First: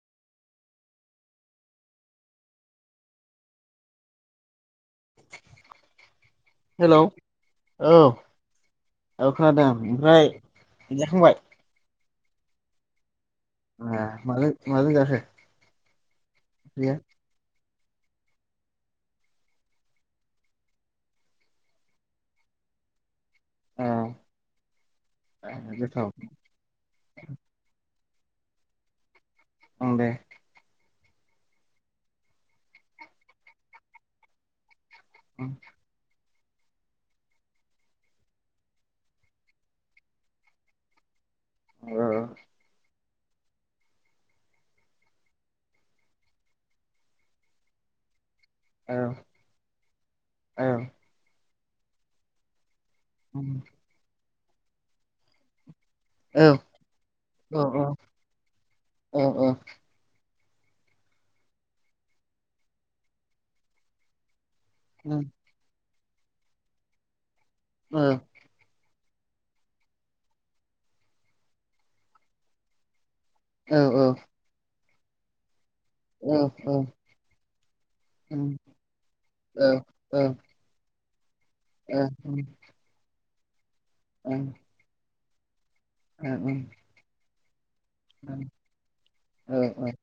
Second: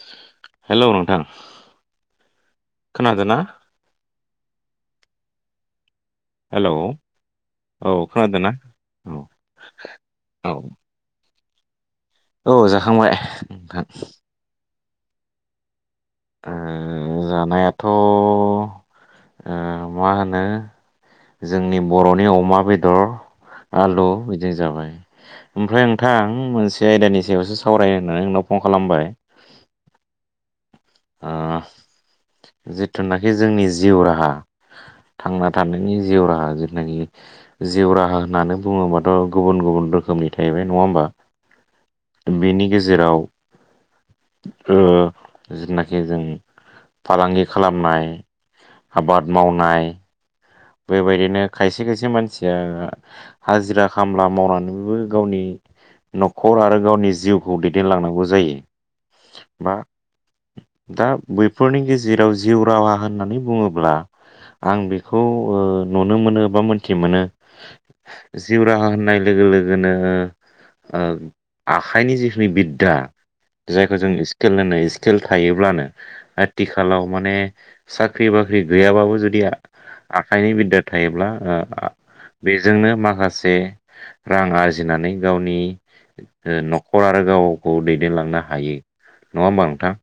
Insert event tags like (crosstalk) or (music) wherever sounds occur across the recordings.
(inaudible) Hello नोंथां खोनादोना? Hello औ खोनादों ना औ खोनादों ओमफ्राय औ जाखांबाय? औ जाखांबाय नोंथां उम माजो माजों जाखो? ओंख्रिया ओ जानायाथ' ओ मा होनो जोंनि बर'नि अमा बेदर ए आलु बिदि जाबाय ए ओमफ्राय गोथाव नोंथां मोनसे आयदानि सायावसो सावरायनो होननानै नोंनाव फन खालामबाय ओं दे ओ जिथुनाखि जोंनि जिउ राहा थांना ओं थानायनि जिउ राहा जेनाखि जिउ राहा होननानै बुङोबाथ गुबुन गुबुन रोखोमनि थाहैबाय नङा होमबा औ बेनि गेजेराव ओ जिनाखि जों फालांगि खालामनाय औ आबाद मावनाय औ बेबायदिनो खायसे खायसे मानसिया हाजिरा खामला मावनानैबो गावनि नखर आरो गावनि जिउखौ औ औ दैदेनलांनांगौ जायो ओं बा दा बैफोरनि गेजेराव जिउ राहा होननानै बुङोब्ला आं बेखौ ओं ओ नुनो मोनो बा मोनथि मोनो औ जिउ राहा हो होननाय लोगो लोगोनो ओ‌‌ आखाइनि जिखिनि बिद्दा औ जायखौ जों इस्केल होननाय इस्केल थायोब्लानो औ औ आथिखालाव माने साख्रि उम बाख्रि गैयाबाबो जुदि औ आखा औ ओ आखाइनि बिददा थायोब्ला ओ आ उम बेजोंनो माखासे ओं ओ उम रां ओं आरजिनानै गावनि औ ओ नखर आरो गावखौ दैदेनलांनो हायो नङा होमबा नोंथां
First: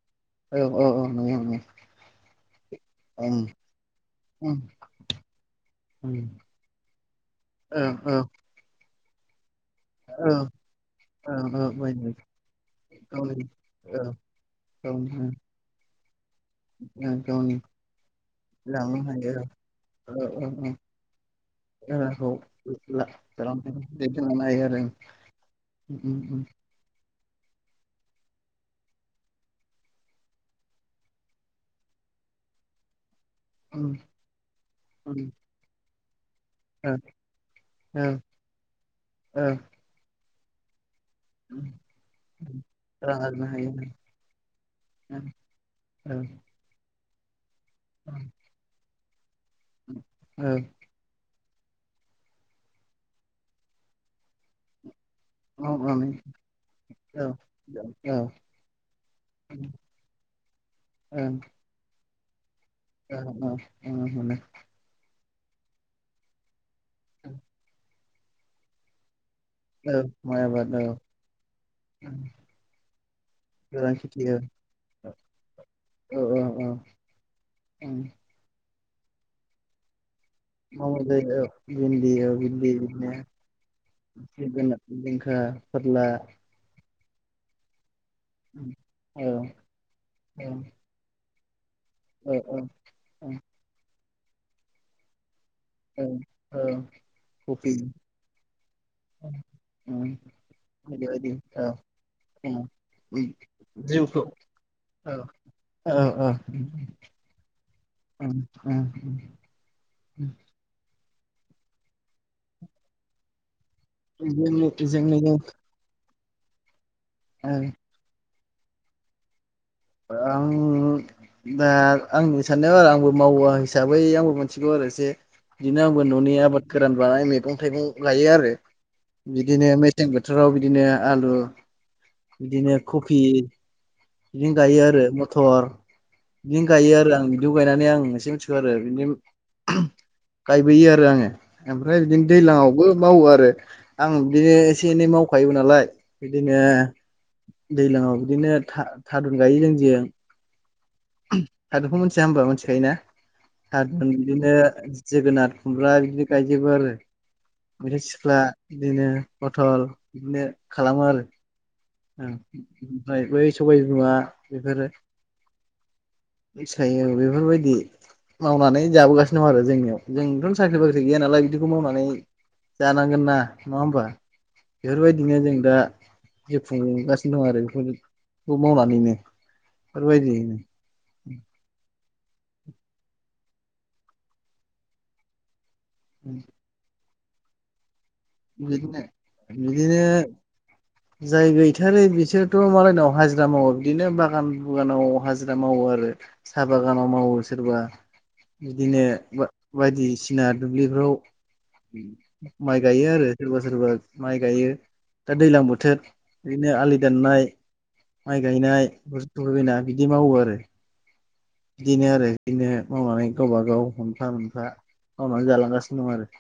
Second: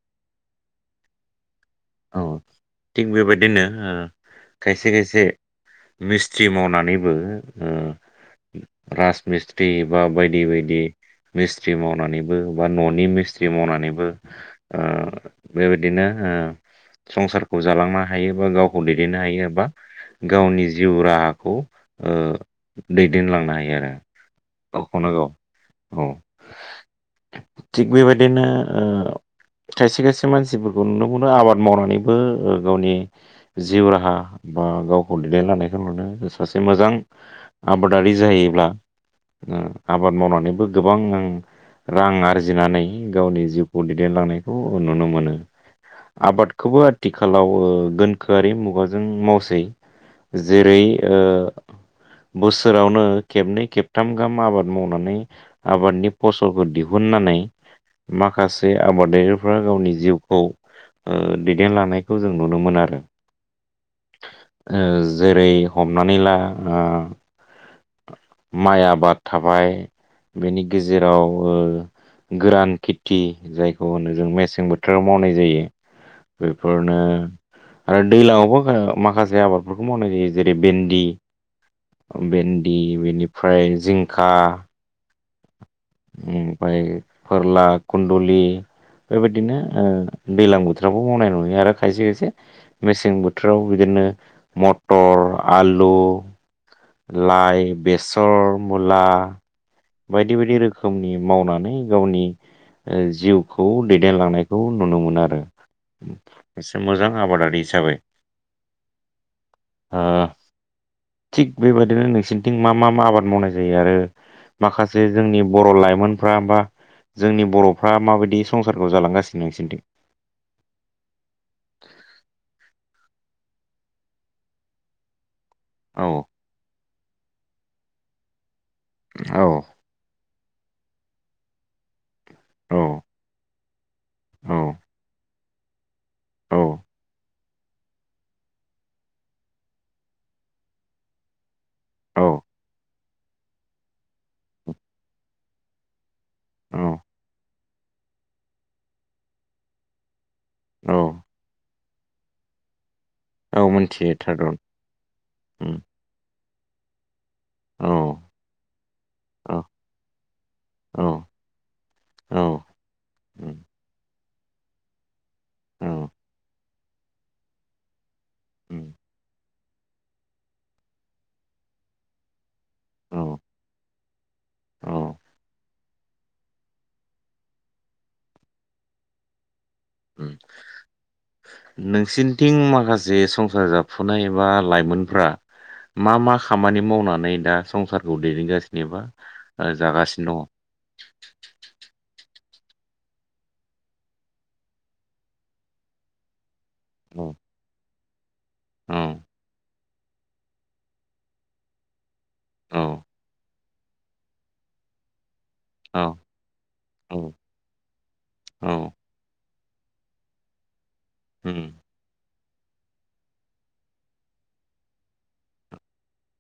औ औ औ नंगौ औ थिग ओं बेबायदिनो ओ उम खायसे खायसे मिस्थ्रि उम मावनानैबो औ औ उम राज बा औ बायदि बायदि मिस्थ्रि मावनानैबो बा ननि गावनि मिस्थ्रि मावनानैबो औ ओ गावनि बेबायदिनो ओ ओ गावनि संसारखौ जालांनो हायो बा गावखौ दैदेननो हायो बा ओ ओ गावनि ओ जिउ राहा राहाखौ दैदेनलांनो हायो आरो दैदेनलांनो हायो आरो गावखौनो गाव उम औ उम उम थिग बेबायदिनो ओ खायसे खायसे मानसिफोरखौ नुनो मोनो आबाद मावनानैबो ओ गावनि जिउ उम राहा बा गावखौ उम लिराय लानायखौ नुनो सासे मोजां ओ आबादारि जायोब्ला ओ आबाद मावनानैबो गोबां गोबां ओं रां आरजिनानै रां गावनि आरजिनो हायो जिउखौ दैदेनलांनायखौ नुनो मोनो ओ आबादखौबो आथिखालाव ओ गोनखोआरि मुगाजों मावसो हायो ओ जेरै ओ बोसोरावनो खेबनै खेबथाम गाम आबाद मावनानै मावनानै आबादनि फसलखौ औ दिहुुननानै माखासे आबादारिफ्रा गावनि जिउखौ ओ ओं दैदेनलांनायखौ जों नुनो मोनो आरो (unintelligible) मोनो ओ जेरै हमनानै ला ओ माइ आबाद थाबाय औ माइ बेनि आबाद औ गेजेराव ओ गोरान खेथि जायखौ गोरान होनो खेथि जों औ मेसें बोथोराव मावनाय जायो औ औ औ बेफोरनो उम आरो दैलांआवबो माखासे आबादफोरखौ मावनाय जायो जेरै म भेन्दि भिनदि बिदि भेन्दि बेनिफ्राय जिंखा बिदिनो बिदि बिदि आ फोरला ओमफ्राय फोरला खुन्दुलि औ बेबायदिनो औ दैजलां बोथोरावबो मावनाय नुयो आरो खायसे खायसे औ औ मेसें औ बोथोराव बिदिनो मटर आलु औ औ कफि लाइ बेसर मुला ओम बायदि बायदि रोखोमनि बायदि औ मावनानै गावनि ओम जिउखौ ओम जिउखौ दैदेनलांनायखौ नुनो औ मोनो आरो औ ओम एसे मोजां आबादारि हिसाबै ओ (unintelligible) थिग बेबायदिनो नोंसिरनिथिं मा मा मा आबाद मावनाय जायो आरो माखासे जोंनि बर' लाइमोनफ्रा बा जोंनि आं बर'फ्रा माबायदि संसारखौ जालांगासिनो नोंसोर आं दा आं साननायाव आरो आंबो मावा हिसाबै आंबो मिथिगौ आरो एसे बिदिनो औ आंबो न'नि आबाद गोरान बानाय मैगं थाइगं लायो आरो औ बिदिनो मेसें बोथोर बोथोराव बिदिनो आलु औ बिदिनो कफि औ बिदिनो गायो आरो मथर औ बिदिनो गायो आरो आं बिदिखौ गायनानै आं एसे मिथियो आरो बिनो गायबोयो आरो आङो ओमफ्राय बिदिनो औ दैलांआवबो मावो आरो आं बिदिनो एसे एनै मावखायो नालाय बिदिनो दैलांआव बिदिनो थारुन गायो जों औ थादुनखौ मोनथिया होनबा मिथिखायोना औ थादुन मोनथियो बिदिनो थारन जोगोनार औ खुमब्रा बिदि गायजोबो आरो औ मैथा सिख्ला बिदिनो पथल बिदिनो खालामो औ आरो औ ओमफ्राय बै उम, सबाइ बिमा बेफोरो औ फसायो बेफोरबायदि मावनानै उम, जाबोगासिनो दं आरो जोंनियाव जोंथ'नो साख्रि बाख्रि गैया नालाय बिदिखौ मावनानै औ जानांगोन ना नङा होमबा औ बेफोरबायदिनो जों दा जाफुंगासिनो दं आरो बेखौ बे मावनानैनो फोरबायायदि उम। (unintelligible) माखासे संसार जााबफुनाय बा लाइमोनफ्रा मा-मा खामानि मावनानै दा संसार बिदिनो बिदिनो जागासिनो जाय गैथारै बे बिसोरथ' मालायनाव हाजिरा मावो बिदिनो बागान बुगानाव हाजिरा मावो आरो साहा बागानाव दङ मावो सोरबा बिदिनो औ बायदिसिना दुब्लिफ्राव माइ औ गायो आरो सोरबा सोरबा माइ गायो दा दैलां बोथोर औ बिदिनो आलि औ दाननाय माइ गायनाय औ सौफैबायना बिदि मावो आरो उम, बिदिनो आरो बिदिनो मावनानै गावबा गाव मोनफा मोनफा मावनानै जालांगासिनो दं आरो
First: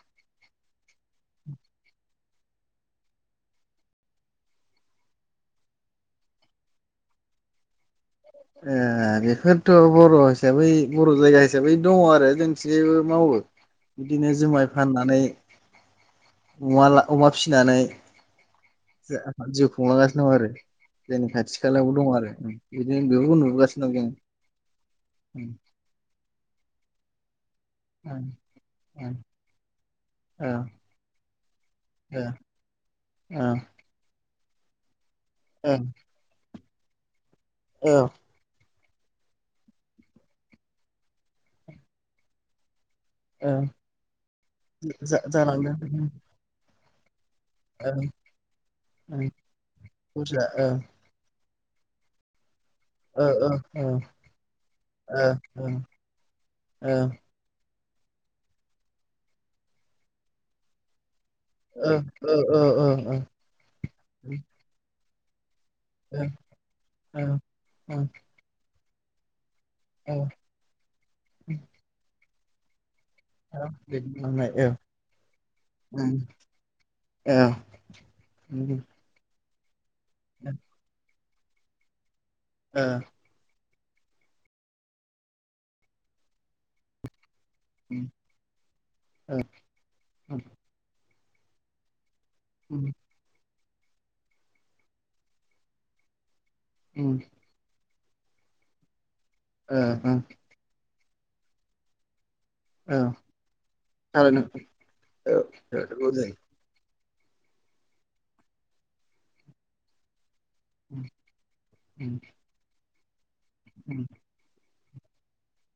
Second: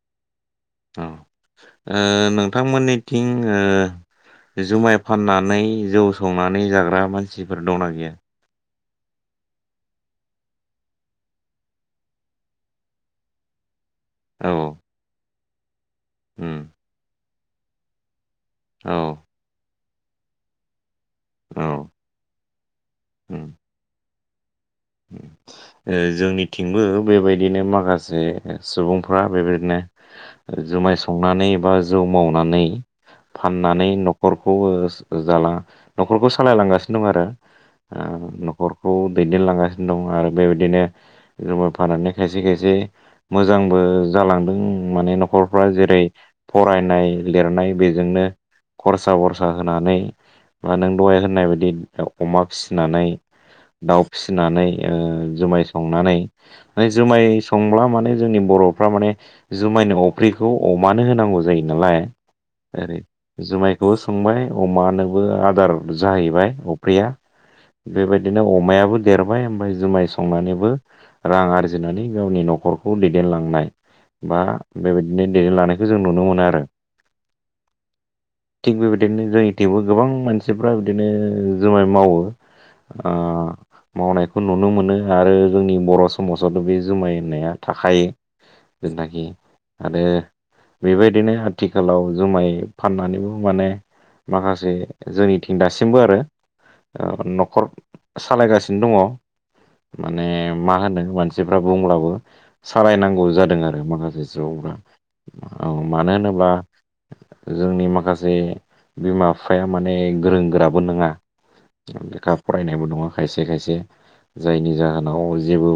औ नोंथांमोननिथिं ओ जुमाय फाननानै जौ संनानै जाग्रा मानसिफोर दंना गैया ए बेफोरथ' बर' हिसाबै बर' जायगा हिसाबै दङ आरो जोंनिथिंबो मावो बिदिनो औ जुमाय फाननानै उम अमा अमा फिसिनानै औ जिउ खुंलांगासिनो दं आरो जोंनि खाथि औ खालायावबो दङ आरो बिदि बिखौ उम नुबोगासिनो जोंनिथिंबो बेबायदि बिदिनो माखासे सुबुंफ्रा बेबायदिनो जों जुमाय संनानै बा जौ मावनानै फाननानै न'खरखौ जाला न'खरखौ सालायलांगासिनो दं आरो, औ न'खरखौ दैदेनलांगासिनो दं आरो बेबायदिनो जुमाय फाननानै खायसे-खायसे औ मोजांबो जालांदों माने न'खरफ्रा जालांदों जेरै-फरायनाय, लिरनाय बेजोंनो खरसा-बरसा होनानै, बुरजा औ बा नों दहाय होननाय बायदि अमा फिसिनानै, औ औ औ दाउ फिसिनानै, औ ओ जुमाय औ संनानै औ जुमाय सं ब्ला माने जोंनि बर'फ्रा माने जुमायनि अफ्रिखौ अमानो होनांगौ जायो औ नालाय ओरै औ जुमायखौबो संबाय अमानोबो आदार जाहैबाय अफ्रिया बेबायदिनो अमायाबो देरबाय ओमफाय जुमाय संनानैबो रां आरजिनानै गावनि न'खर दैदेनलांनाय बा औ बेबायदिनो दैदेनलांनायखौ जों औ नुनो मोनो आरो। थिग बेबायदिनो जोंनि थिंबो गोबां मानसिफ्रा बिदिनो जुमाय मावो ओ मावनाय खौ नुनो मोनो आरो जोंनि बर' समाजावथ' बे जुमाय होननाया थाखायो, जेनाखि आरो बेबायदिनो आथिखालाव जुमाय फाननानैबो माने माखासे जोंनिथिं दासिमबो आरो ओ न'खर सालायगासिनो दङ माने मा होनो मानसिफ्रा बुंब्लाबो औ सालायनांगौ जादों आरो माखासे थारैनो औ सुबुंफ्रा औ नंगौ मानो जायो। होनोब्ला जोंनि माखासे बिमा बिफाया माने गोरों गोराबो नङा उम, लेखा फरायनायबो नङा खायसे खायसे उम, जायनि जाहोनाव जेबो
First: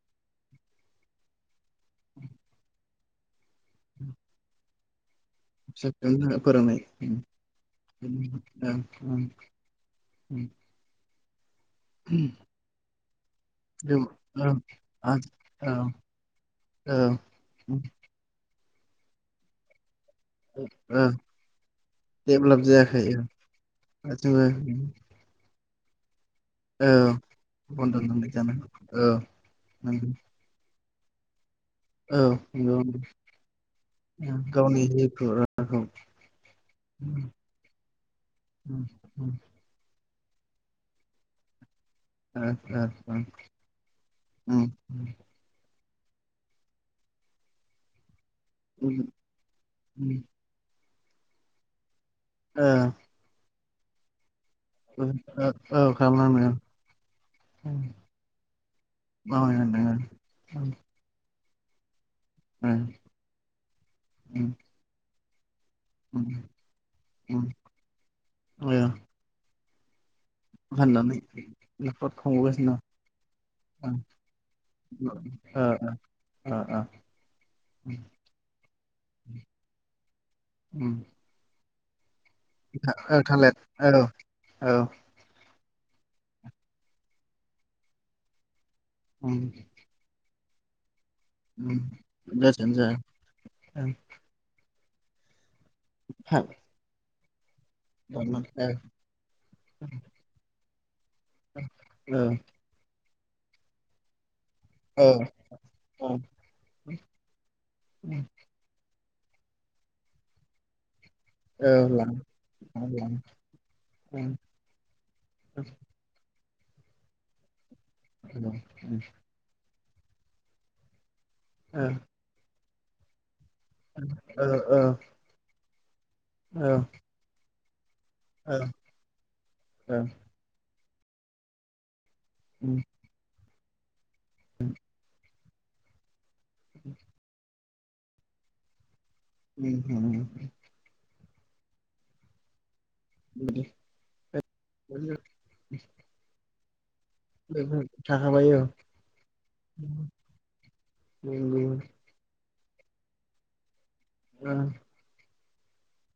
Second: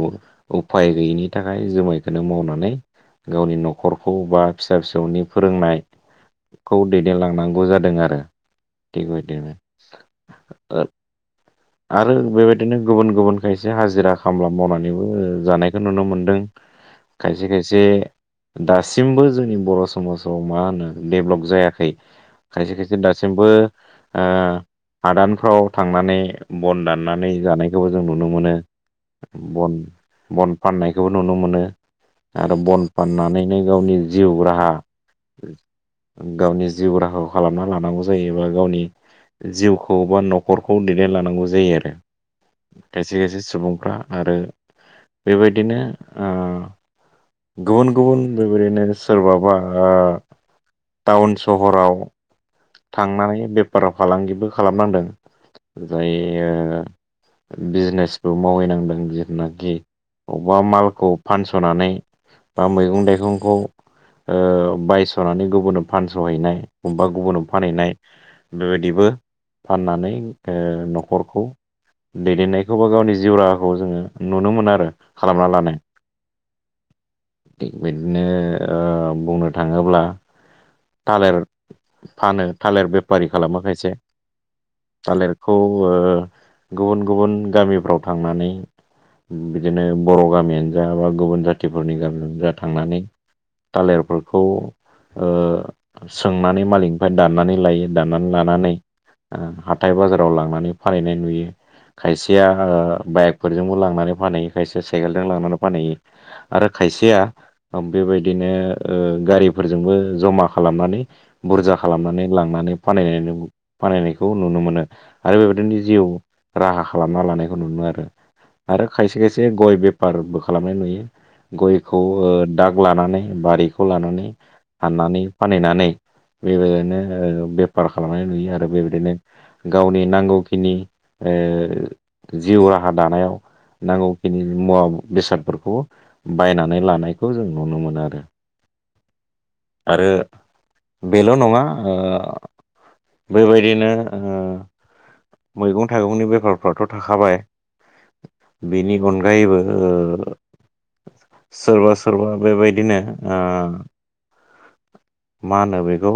उफाय गैयिनि थाखाय जुमायखौनो मावनानै गावनि न'खरखौ बा फिसा फिसौनि फोरोंनाय फिसा फिसौनि थाखाय खौ फोरोंनाय। उम, दैदेनलांनांगौ जादों उम, आरो ओं, ओं, बेबायदिनो (inaudible) आरो बेबायदिनो गुबुन गुबुन खायसे जों- हाजिरा खामला ओं, मावनानैबो आं- औ जानायखौ नुनो मोनदों औ खायसे उम, खायसे दासिमबो जोंनि बर' समाजाव मा होनो औ डेभेलप जायाखै डेभेलप खायसे खायसे जायाखै दासिमबो जोङो हादानफ्राव थांनानै बन औ दाननानै जानायखौबो बन्द' जों नुनो नांनाय मोनो जानांगौ औ बन नंगौ बन फाननायखौबो नुनो मोनो। औ आरो नंगौ बन नंगौ। फाननानैनो गावनि ओं, जिउ राहा गावनि जिउखौ राहाखौ गावनि जिउ ओ राहाखौ खालामना लानांगौ जायोबा ओ गावनि ओं, जिउखौ बा न'खरखौ दैदेन लांनांगौ जायो आरो। खायसे खायसे सुबुंफ्रा आरो उम, उम, बेबायदिनो ओ गुबुन गुबुन बेबायदिनो उम, सोरबाबा ओ उम, टाउन सहराव ओ थांनानै बेफार फालांगिबो औ खालामनांदों। ओमफ्राय खालामलांदों ओ बिजनेसबो मावहैनांदों जेथ'नाखि मावनो अबबा मालखौ फानस सनानै बा मैंगं थाइगंखौ ओ होनदों बायस'नानै गुबुननो फानस'हैनाय बबेबा गुबुननो फानहैनाय बेबायदिबो फाननानै ओ फाननानै न'खरखौ न'खर खुंबोगासिनो दैदेननायखौ बा गावनि जिउ राहाखौ दं जोङो नुनो मोनो आरो खालाम बालानो। ओ ओ थिग बिदिनो ओ बुंनो थाङोब्ला ओ थालिर फानो थालिर ओ बेफारि थालिर खालामो औ खायसे औ थालिर खौ गुबुन गुबुन गामिफ्राव थांनानै बिदिनो बर' गामियानो जा बा गुबुन जाथिफोरनि गामियाव जा थांनानै औ थालिरफोरखौ ओ सोंनानै मालिकनिफ्राय दाननानै लायो लानानै हाथाइ बाजाराव लांनानै फानहैनाय नुयो खायसेया बाइकफोरजोंबो लांनानै फानहैयो खायसेया औ साइकेलजों लांनानै फानहैयो औ आरो खायसेया बेबायदिनो ओ गारिफोरजोंबो जमा खालामनानै औ बुरजा लां खालामनानै लांनानै लां औ फानहैनायखौ नुनो मोनो आरो बेबायदिनो जिउ राहा खालामना लानायखौ नुयो आरो आरो खायसे खायसे ग'य बेफारबो खालामनाय नुयो। ग'यखौ ओ दाग लानानै बारिखौ लानानै औ हाननानै फानहैनानै औ बेबायदिनो ओ बेफार खालामनाय नुयो आरो बेबायदिनो गावनि नांगौखिनि ओ जिउ राहा दानायाव नांगौखिनि मुवा बेसादफोरखौ बायनानै लानायखौ जों नुनो मोन आरो आरो (inaudible) बेल' नङा ओ औ बेबायदिनो ओ मैगं थाइगंनि बेफारफ्राथ' थाखाबाय थाखाबाय औ बेनि अनगायैबो ओ ओ सोरबा सोरबा बेबायदिनो ओ (inaudible) मा होनो बेखौ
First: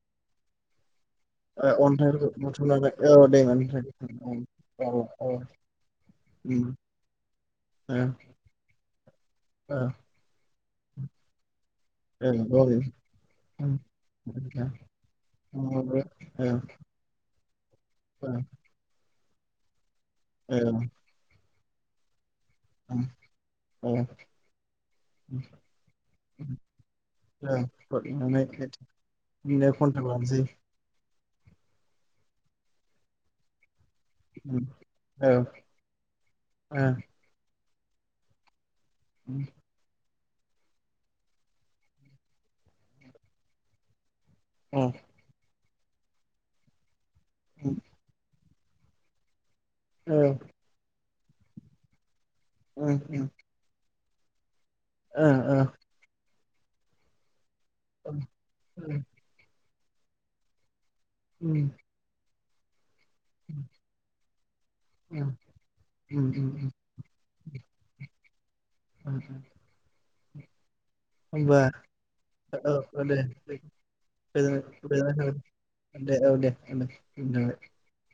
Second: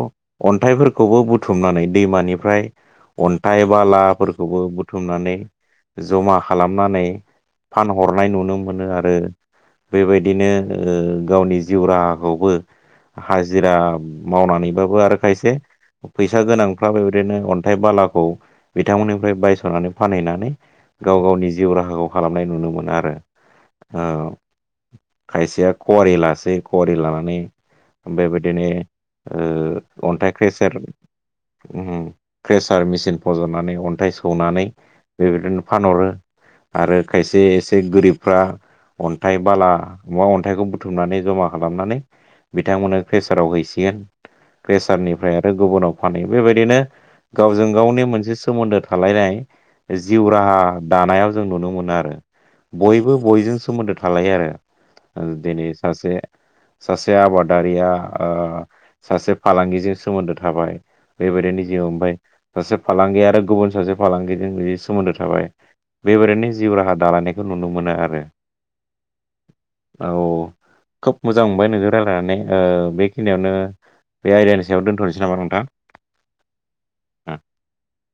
अन्थाइफोर खौबो बुथुमनानै अन्थाइफोरखौ दैमानिफ्राय बुथुमनानै औ अन्थाइ दैमानिफ्राय बालाफोरखौबो औ औ बुथुमनानै ज'मा उम खालामनानै ओ फानहरनाय नुनो मोनो आरो ओ बेबायदिनो ओ गावनि जिउ राहाखौबो ओ हाजिरा बिदिनो मावनानैबाबो आरो खायसे फैसा गोनांफोरा ओरैनो अन्थाइ बालाखौ बिथांमोननि ओमफ्राय बायस'नानै फानहैनानै गाव गावनि जिउ राहाखौ खालामनाय नुनो मोनो आरो ओ खायसेया ख'वारि लासै ख'वारि लानानै ओमफ्रायबायदिनो खन्थाइ ओ अन्थाइ लानोसै क्रेसार ओम क्रेसार मेचिन फज'नानै अन थाय सौनानै औ ओ बेबायदिनो फानहरो ओ आरो खायसे एसे गोरिबफ्रा अन्थाइ, बाला, अन्थाइखौ बुथुमनानै जमा खालामनानै बिथांमोननो क्रेसाराव हैसिगोन। क्रेसारनिफ्राय आरो गुबुनाव फानहैयो बेबायदिनो गावजों गावनि मोनसे सोमोन्दो थालायनाय ओ ओ जिउ राहा दानायाव जों नुनो मोनो आरो बयबो बयजों सोमोन्दो थालायो आरो ओ दिनै सासे सासे आबादारिया ओ उम सासे फालांगिजों सोमोन्दो थाबाय। बेबायदिनो उम जिउ ओमफफ्राय सासे फालांगि आरो गुबुन सासे फालांगिजों बिदि सोमोन्दो थाबाय उम उम बेबायादिनो जिउ राहा दालायनायखौ नुनो मोनो आरो (inaudible) औ खोब मोजां होमबा मोनबाय नोंजों रायरायनानै बेखिनियावनो बे आयदानि सायाव गोज दोनथ'नोसै नामा गोजोननाय नोंथां? थाबाय दे ओ दे।